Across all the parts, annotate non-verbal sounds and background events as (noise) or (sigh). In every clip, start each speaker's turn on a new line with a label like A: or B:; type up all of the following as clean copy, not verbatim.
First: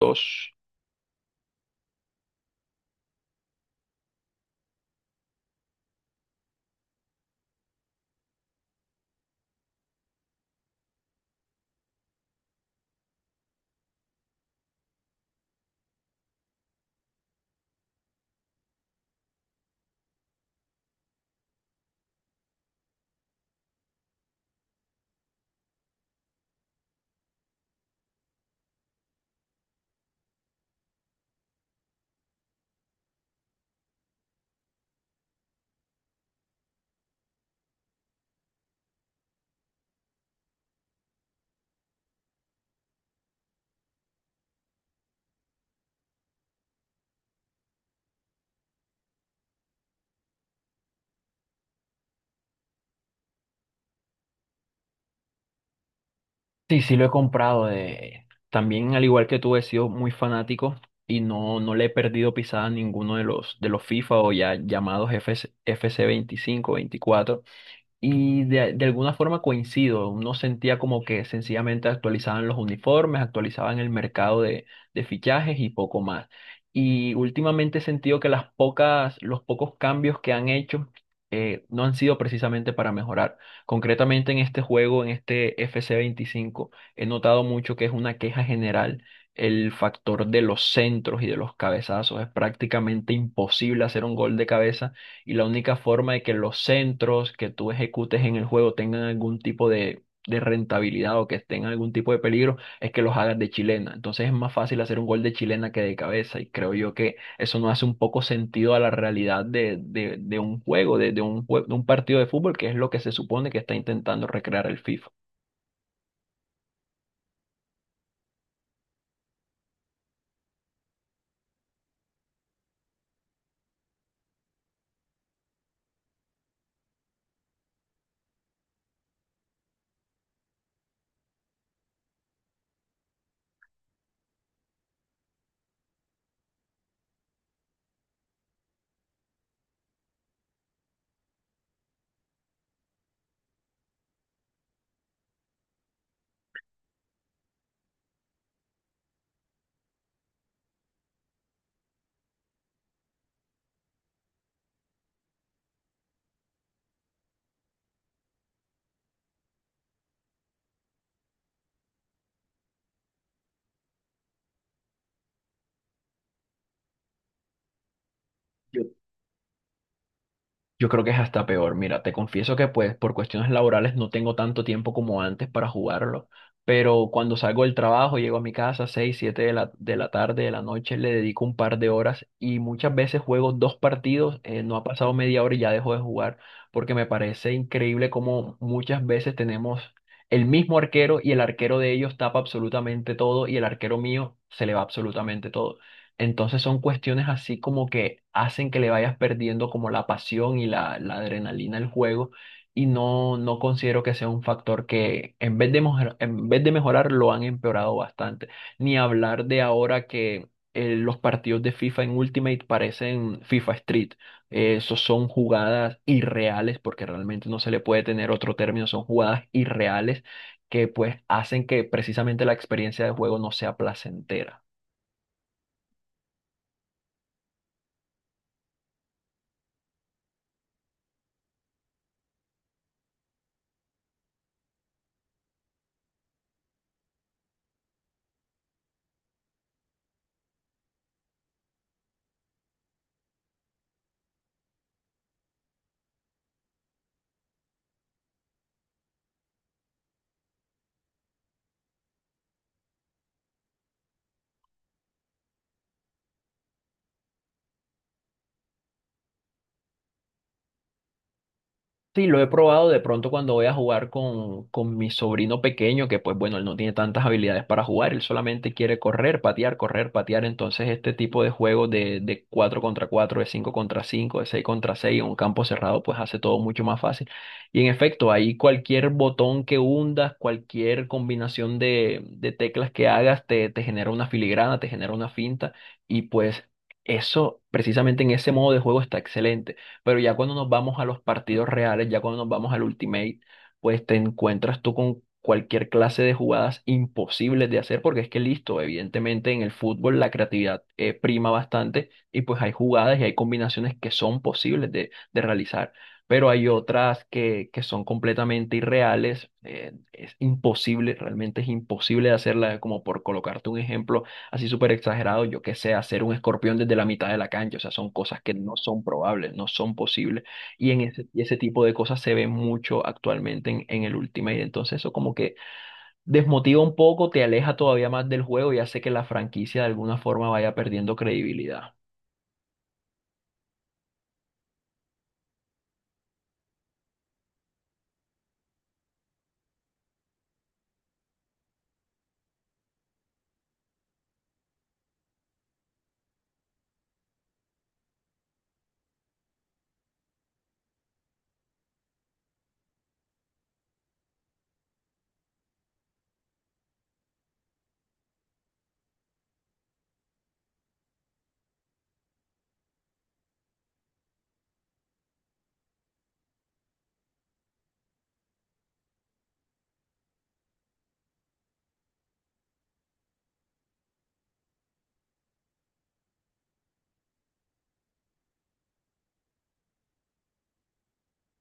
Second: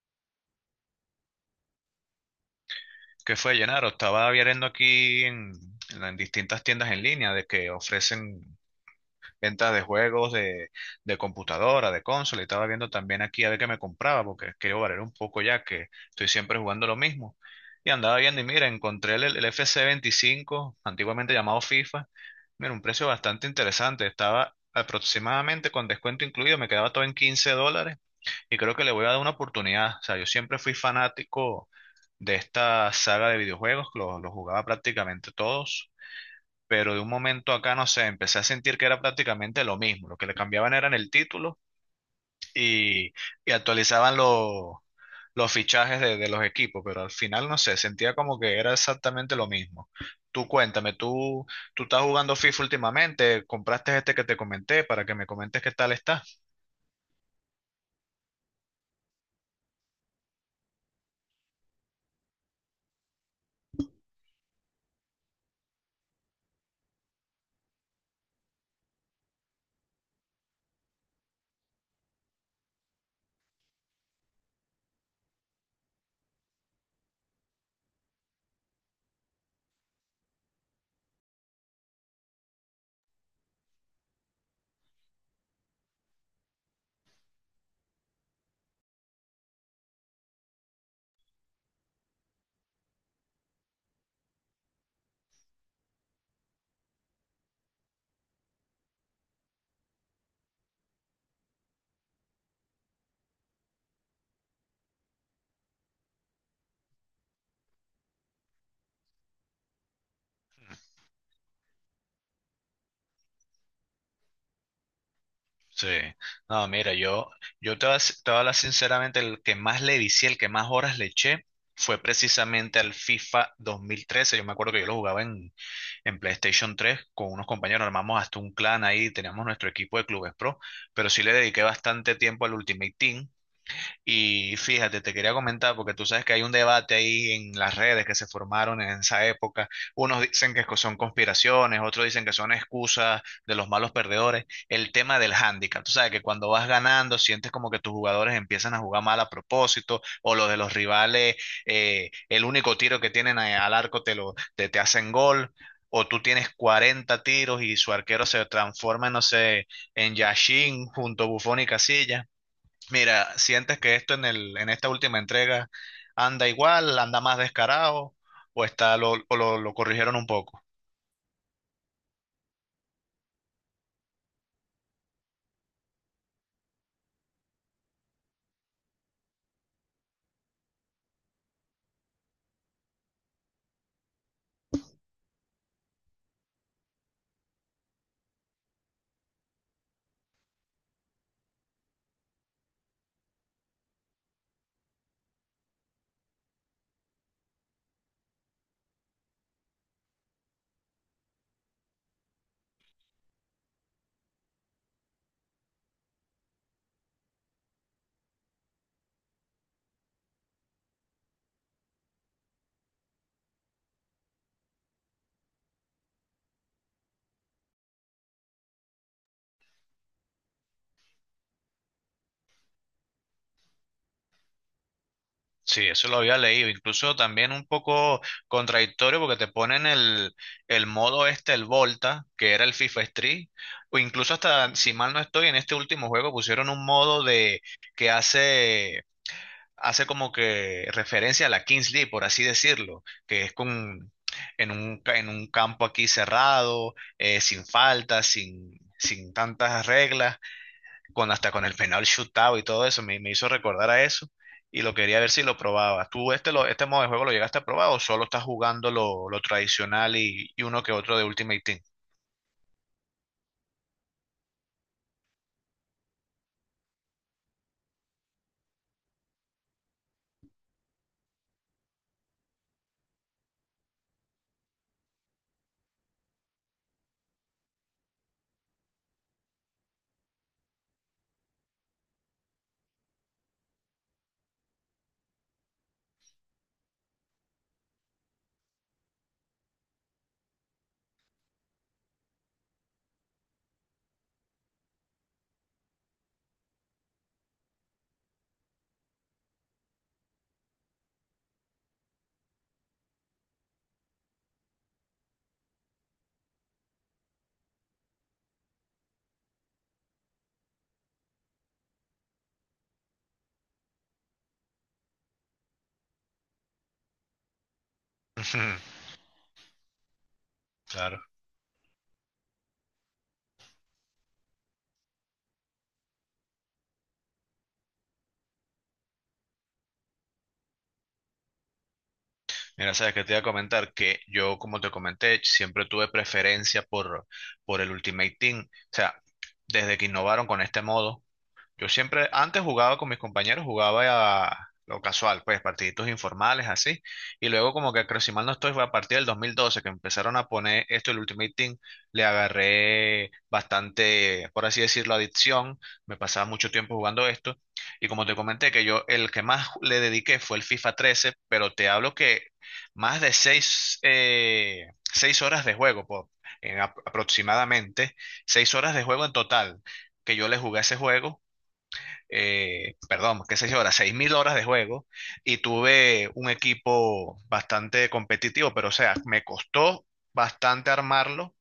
A: Dos.
B: ¿Qué fue, Llenaro? Estaba viendo aquí en las distintas tiendas en línea de que ofrecen ventas de juegos de computadora, de consola, y estaba viendo también aquí a ver qué me compraba, porque quiero variar un poco ya que estoy siempre jugando lo mismo. Y andaba viendo y mira, encontré el FC 25, antiguamente llamado FIFA. Mira, un precio bastante interesante. Estaba aproximadamente con descuento incluido, me quedaba todo en $15 y creo que le voy a dar una oportunidad. O sea, yo siempre fui fanático de esta saga de videojuegos, los jugaba prácticamente todos, pero de un momento acá, no sé, empecé a sentir que era prácticamente lo mismo. Lo que le cambiaban eran el título y, y actualizaban los fichajes de los equipos, pero al final, no sé, sentía como que era exactamente lo mismo. Tú cuéntame, tú estás jugando FIFA últimamente, compraste este que te comenté para que me comentes qué tal está.
A: Sí, sí lo he comprado. También, al igual que tú, he sido muy fanático y no, no le he perdido pisada a ninguno de de los FIFA o ya llamados F C F C 25 24. Y de alguna forma coincido, uno sentía como que sencillamente actualizaban los uniformes, actualizaban el mercado de fichajes y poco más. Y últimamente he sentido que los pocos cambios que han hecho no han sido precisamente para mejorar. Concretamente en este juego, en este FC25, he notado mucho que es una queja general el factor de los centros y de los cabezazos. Es prácticamente imposible hacer un gol de cabeza y la única forma de que los centros que tú ejecutes en el juego tengan algún tipo de rentabilidad o que tengan algún tipo de peligro es que los hagas de chilena. Entonces es más fácil hacer un gol de chilena que de cabeza y creo yo que eso no hace un poco sentido a la realidad de un juego, de un de un partido de fútbol, que es lo que se supone que está intentando recrear el FIFA.
B: Sí, no, mira, yo te voy a s- te voy a hablar sinceramente, el que más le vicié, el que más horas le eché, fue precisamente al FIFA 2013. Yo me acuerdo que yo lo jugaba en PlayStation 3 con unos compañeros, armamos hasta un clan ahí, teníamos nuestro equipo de clubes pro, pero sí le dediqué bastante tiempo al Ultimate Team, y fíjate, te quería comentar, porque tú sabes que hay un debate ahí en las redes que se formaron en esa época. Unos dicen que son conspiraciones, otros dicen que son excusas de los malos perdedores. El tema del hándicap, tú sabes que cuando vas ganando sientes como que tus jugadores empiezan a jugar mal a propósito, o los de los rivales, el único tiro que tienen al arco te hacen gol. O tú tienes 40 tiros y su arquero se transforma, no sé, en Yashin junto a Buffon y Casilla. Mira, ¿sientes que esto en esta última entrega anda igual, anda más descarado o
A: Yo
B: está lo, o lo, lo corrigieron un poco?
A: Yo creo que es hasta peor. Mira, te confieso que pues por cuestiones laborales no tengo tanto tiempo como antes para jugarlo, pero cuando salgo del trabajo, llego a mi casa 6, 7 de de la tarde, de la noche, le dedico un par de horas y muchas veces juego dos partidos, no ha pasado media hora y ya dejo de jugar, porque me parece increíble cómo muchas veces tenemos el mismo arquero y el arquero de ellos tapa absolutamente todo y el arquero mío se le va absolutamente todo. Entonces son cuestiones así como que hacen que le vayas perdiendo como la pasión y la adrenalina del juego y no, no considero que sea un factor que en vez de en vez de mejorar lo han empeorado bastante. Ni hablar de ahora que los partidos de FIFA en Ultimate parecen FIFA Street. Esos son jugadas irreales porque realmente no se le puede tener otro término, son jugadas irreales que pues hacen que precisamente la experiencia de juego no sea placentera.
B: Sí, eso lo había leído, incluso también un poco contradictorio porque te ponen el modo este, el Volta, que era el FIFA Street, o incluso hasta, si mal no estoy, en este último juego pusieron un modo de que hace como que referencia a la Kingsley por así decirlo, que es con, en un, en un campo aquí cerrado, sin faltas, sin tantas reglas, con, hasta con el penal shootout y todo eso, me hizo recordar a eso y lo quería ver si lo probaba. ¿Tú este modo de juego lo llegaste a probar o solo estás jugando lo tradicional y uno que otro de Ultimate Team?
A: Sí, lo he probado de pronto cuando voy a jugar con mi sobrino pequeño, que pues bueno, él no tiene tantas habilidades para jugar, él solamente quiere correr, patear, correr, patear. Entonces este tipo de juegos de 4 contra 4 de 5 contra 5 de 6 contra 6 en un campo cerrado, pues hace todo mucho más fácil. Y en efecto, ahí cualquier botón que hundas, cualquier combinación de teclas que hagas, te genera una filigrana, te genera una finta y pues... Eso, precisamente en ese modo de juego está excelente. Pero ya cuando nos vamos a los partidos reales, ya cuando nos vamos al Ultimate, pues te encuentras tú con cualquier clase de jugadas imposibles de hacer, porque es que listo, evidentemente en el fútbol la creatividad prima bastante y pues hay jugadas y hay combinaciones que son posibles de realizar. Pero hay otras que son completamente irreales, es imposible, realmente es imposible de hacerla, como por colocarte un ejemplo, así súper exagerado, yo qué sé, hacer un escorpión desde la mitad de la cancha, o sea, son cosas que no
B: (laughs)
A: son probables, no son posibles, y en
B: Claro.
A: y ese tipo de cosas se ve mucho actualmente en el Ultimate, entonces eso como que desmotiva un poco, te aleja todavía más del juego y hace que la franquicia de alguna forma vaya perdiendo credibilidad.
B: Mira, sabes que te iba a comentar que yo, como te comenté, siempre tuve preferencia por el Ultimate Team. O sea, desde que innovaron con este modo. Yo siempre, antes jugaba con mis compañeros, jugaba a lo casual, pues partiditos informales así. Y luego como que creo, si mal no estoy, fue a partir del 2012 que empezaron a poner esto, el Ultimate Team, le agarré bastante, por así decirlo, adicción. Me pasaba mucho tiempo jugando esto. Y como te comenté, que yo el que más le dediqué fue el FIFA 13, pero te hablo que más de seis, 6 horas de juego, en aproximadamente, 6 horas de juego en total que yo le jugué a ese juego, perdón, qué sé yo, ahora, 6000 horas de juego, y tuve un equipo bastante competitivo, pero o sea, me costó bastante armarlo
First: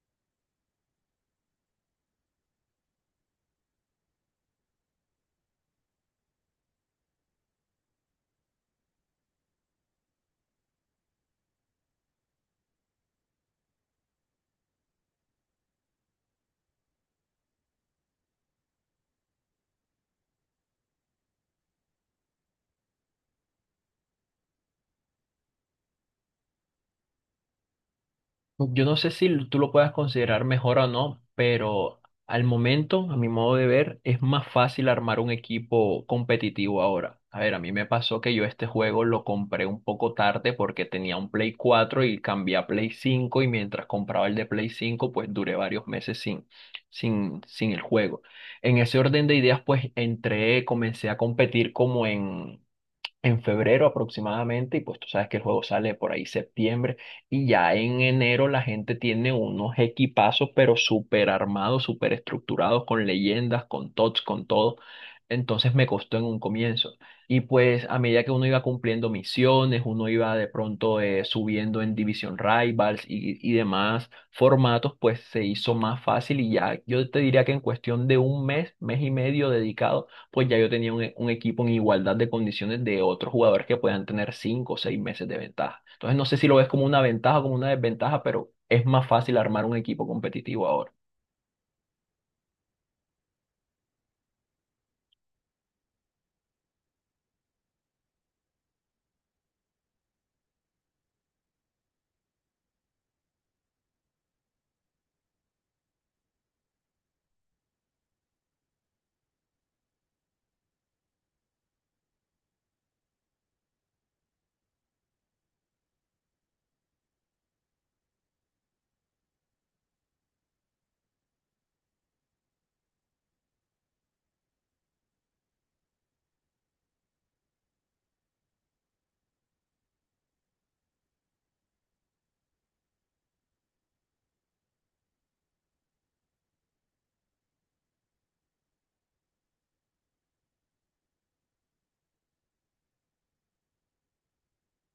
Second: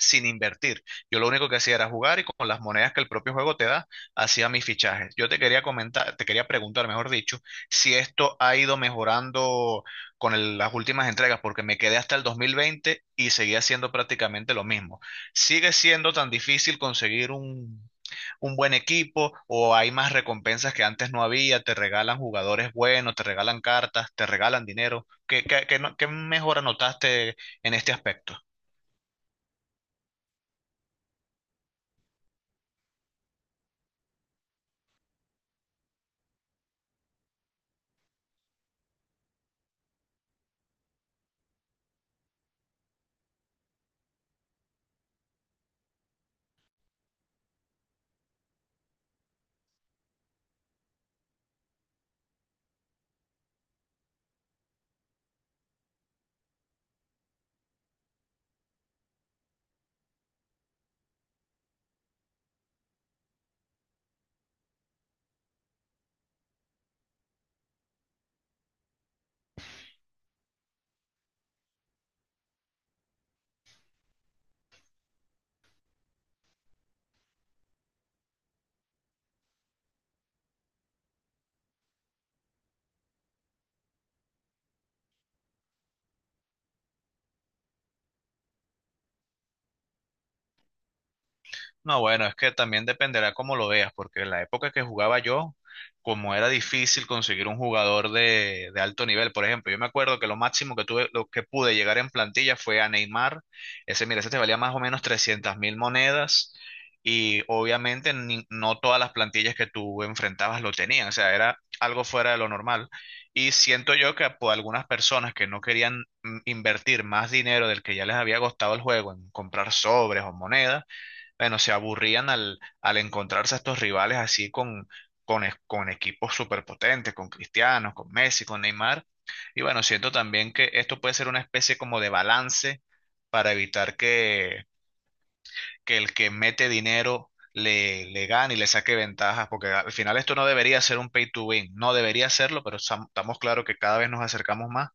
B: sin invertir. Yo lo único que hacía era jugar y con las monedas que el propio juego te da, hacía mis fichajes. Yo te quería comentar, te quería preguntar, mejor dicho, si esto ha ido mejorando las últimas entregas, porque me quedé hasta el 2020 y seguía siendo prácticamente lo mismo. ¿Sigue siendo tan difícil conseguir un buen equipo o hay más recompensas que antes no había? ¿Te regalan jugadores buenos, te regalan cartas, te regalan dinero? ¿ qué no- qué mejora notaste en este aspecto?
A: Yo no sé si tú lo puedas considerar mejor o no, pero al momento, a mi modo de ver, es más fácil armar un equipo competitivo ahora. A ver, a mí me pasó que yo este juego lo compré un poco tarde porque tenía un Play 4 y cambié a Play 5 y mientras compraba el de Play 5 pues duré varios meses sin, sin el juego. En ese orden de ideas, pues entré, comencé a competir como en febrero aproximadamente, y pues tú sabes que el juego sale por ahí septiembre, y ya en enero la gente tiene unos equipazos, pero súper armados, súper estructurados, con leyendas, con tots, con todo. Entonces me costó en un comienzo. Y pues a medida que uno iba cumpliendo misiones, uno iba de pronto subiendo en Division Rivals y demás formatos, pues se hizo más fácil y ya yo te diría que en cuestión de un mes, mes y medio dedicado, pues ya yo tenía un, un equipo en igualdad de condiciones de otros jugadores que puedan tener cinco o seis meses de ventaja. Entonces no sé si lo ves como una ventaja o como una desventaja, pero es más fácil armar un equipo competitivo ahora.
B: No, bueno, es que también dependerá cómo lo veas, porque en la época que jugaba yo, como era difícil conseguir un jugador de alto nivel, por ejemplo, yo me acuerdo que lo máximo que tuve, lo que pude llegar en plantilla fue a Neymar, ese, mira, ese te valía más o menos 300.000 monedas, y obviamente no todas las plantillas que tú enfrentabas lo tenían, o sea, era algo fuera de lo normal, y siento yo que por algunas personas que no querían invertir más dinero del que ya les había costado el juego en comprar sobres o monedas, bueno, se aburrían al encontrarse a estos rivales así con, con equipos superpotentes, con Cristiano, con Messi, con Neymar. Y bueno, siento también que esto puede ser una especie como de balance para evitar que el que mete dinero le gane y le saque ventajas, porque al final esto no debería ser un pay to win, no debería serlo, pero estamos claros que cada vez nos acercamos más.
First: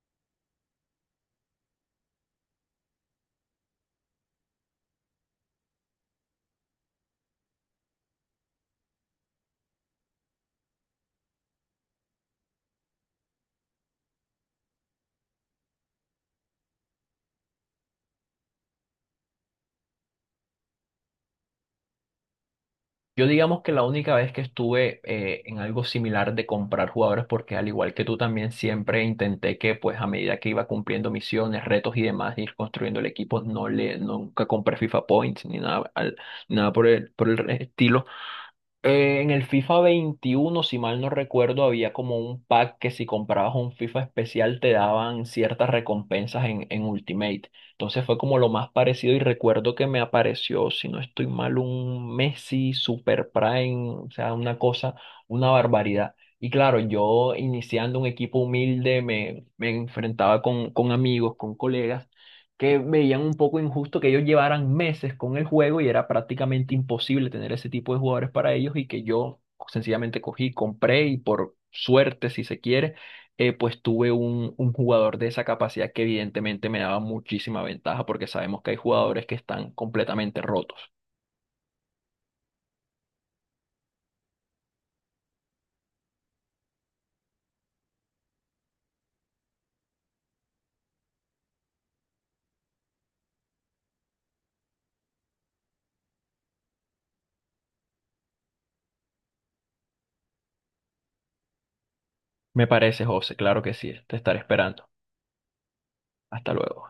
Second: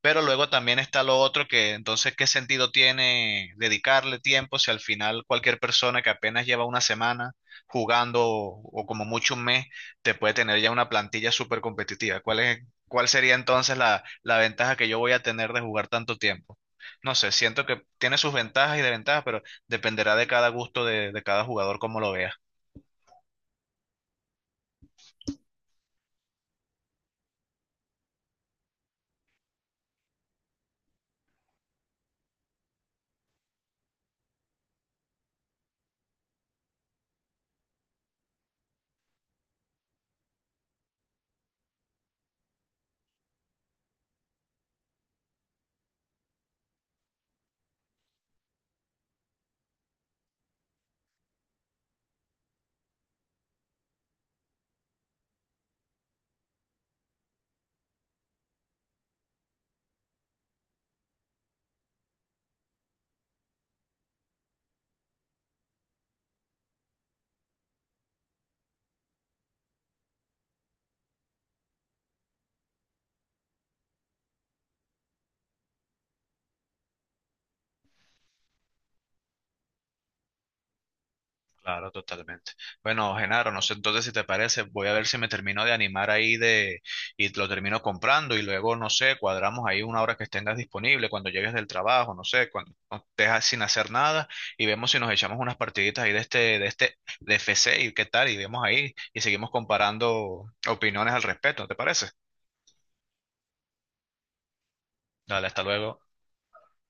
B: Pero luego también está lo otro que entonces, ¿qué sentido tiene dedicarle tiempo si al final cualquier persona que apenas lleva una semana jugando o como mucho un mes, te puede tener ya una plantilla súper competitiva? ¿ cuál sería entonces la ventaja que yo voy a tener de jugar tanto tiempo? No sé, siento que tiene sus ventajas y desventajas, pero dependerá de cada gusto de cada jugador cómo lo vea.
A: Yo digamos que la única vez que estuve en algo similar de comprar jugadores, porque al igual que tú también siempre intenté que pues a medida que iba cumpliendo misiones, retos y demás, ir construyendo el equipo, nunca compré FIFA Points ni nada, nada por el, por el estilo. En el FIFA 21, si mal no recuerdo, había como un pack que si comprabas un FIFA especial te daban ciertas recompensas en Ultimate. Entonces fue como lo más parecido y recuerdo que me apareció, si no estoy mal, un Messi Super Prime, o sea, una cosa, una barbaridad. Y claro, yo iniciando un equipo humilde me enfrentaba con amigos, con colegas que veían un poco injusto que ellos llevaran meses con el juego y era prácticamente imposible tener ese tipo de jugadores para ellos y que yo sencillamente cogí, compré y por suerte, si se quiere, pues tuve un jugador de esa capacidad que evidentemente me daba muchísima ventaja porque sabemos que hay jugadores que están completamente rotos.
B: Claro, totalmente. Bueno, Genaro, no sé entonces si te parece, voy a ver si me termino de animar ahí de y lo termino comprando y luego, no sé, cuadramos ahí una hora que tengas disponible cuando llegues del trabajo, no sé, cuando estés sin hacer nada y vemos si nos echamos unas partiditas ahí de este, de FC y qué tal, y vemos ahí y seguimos comparando opiniones al respecto, ¿te parece?
A: Me parece, José, claro que sí, te estaré esperando.
B: Dale, hasta luego.
A: Hasta luego.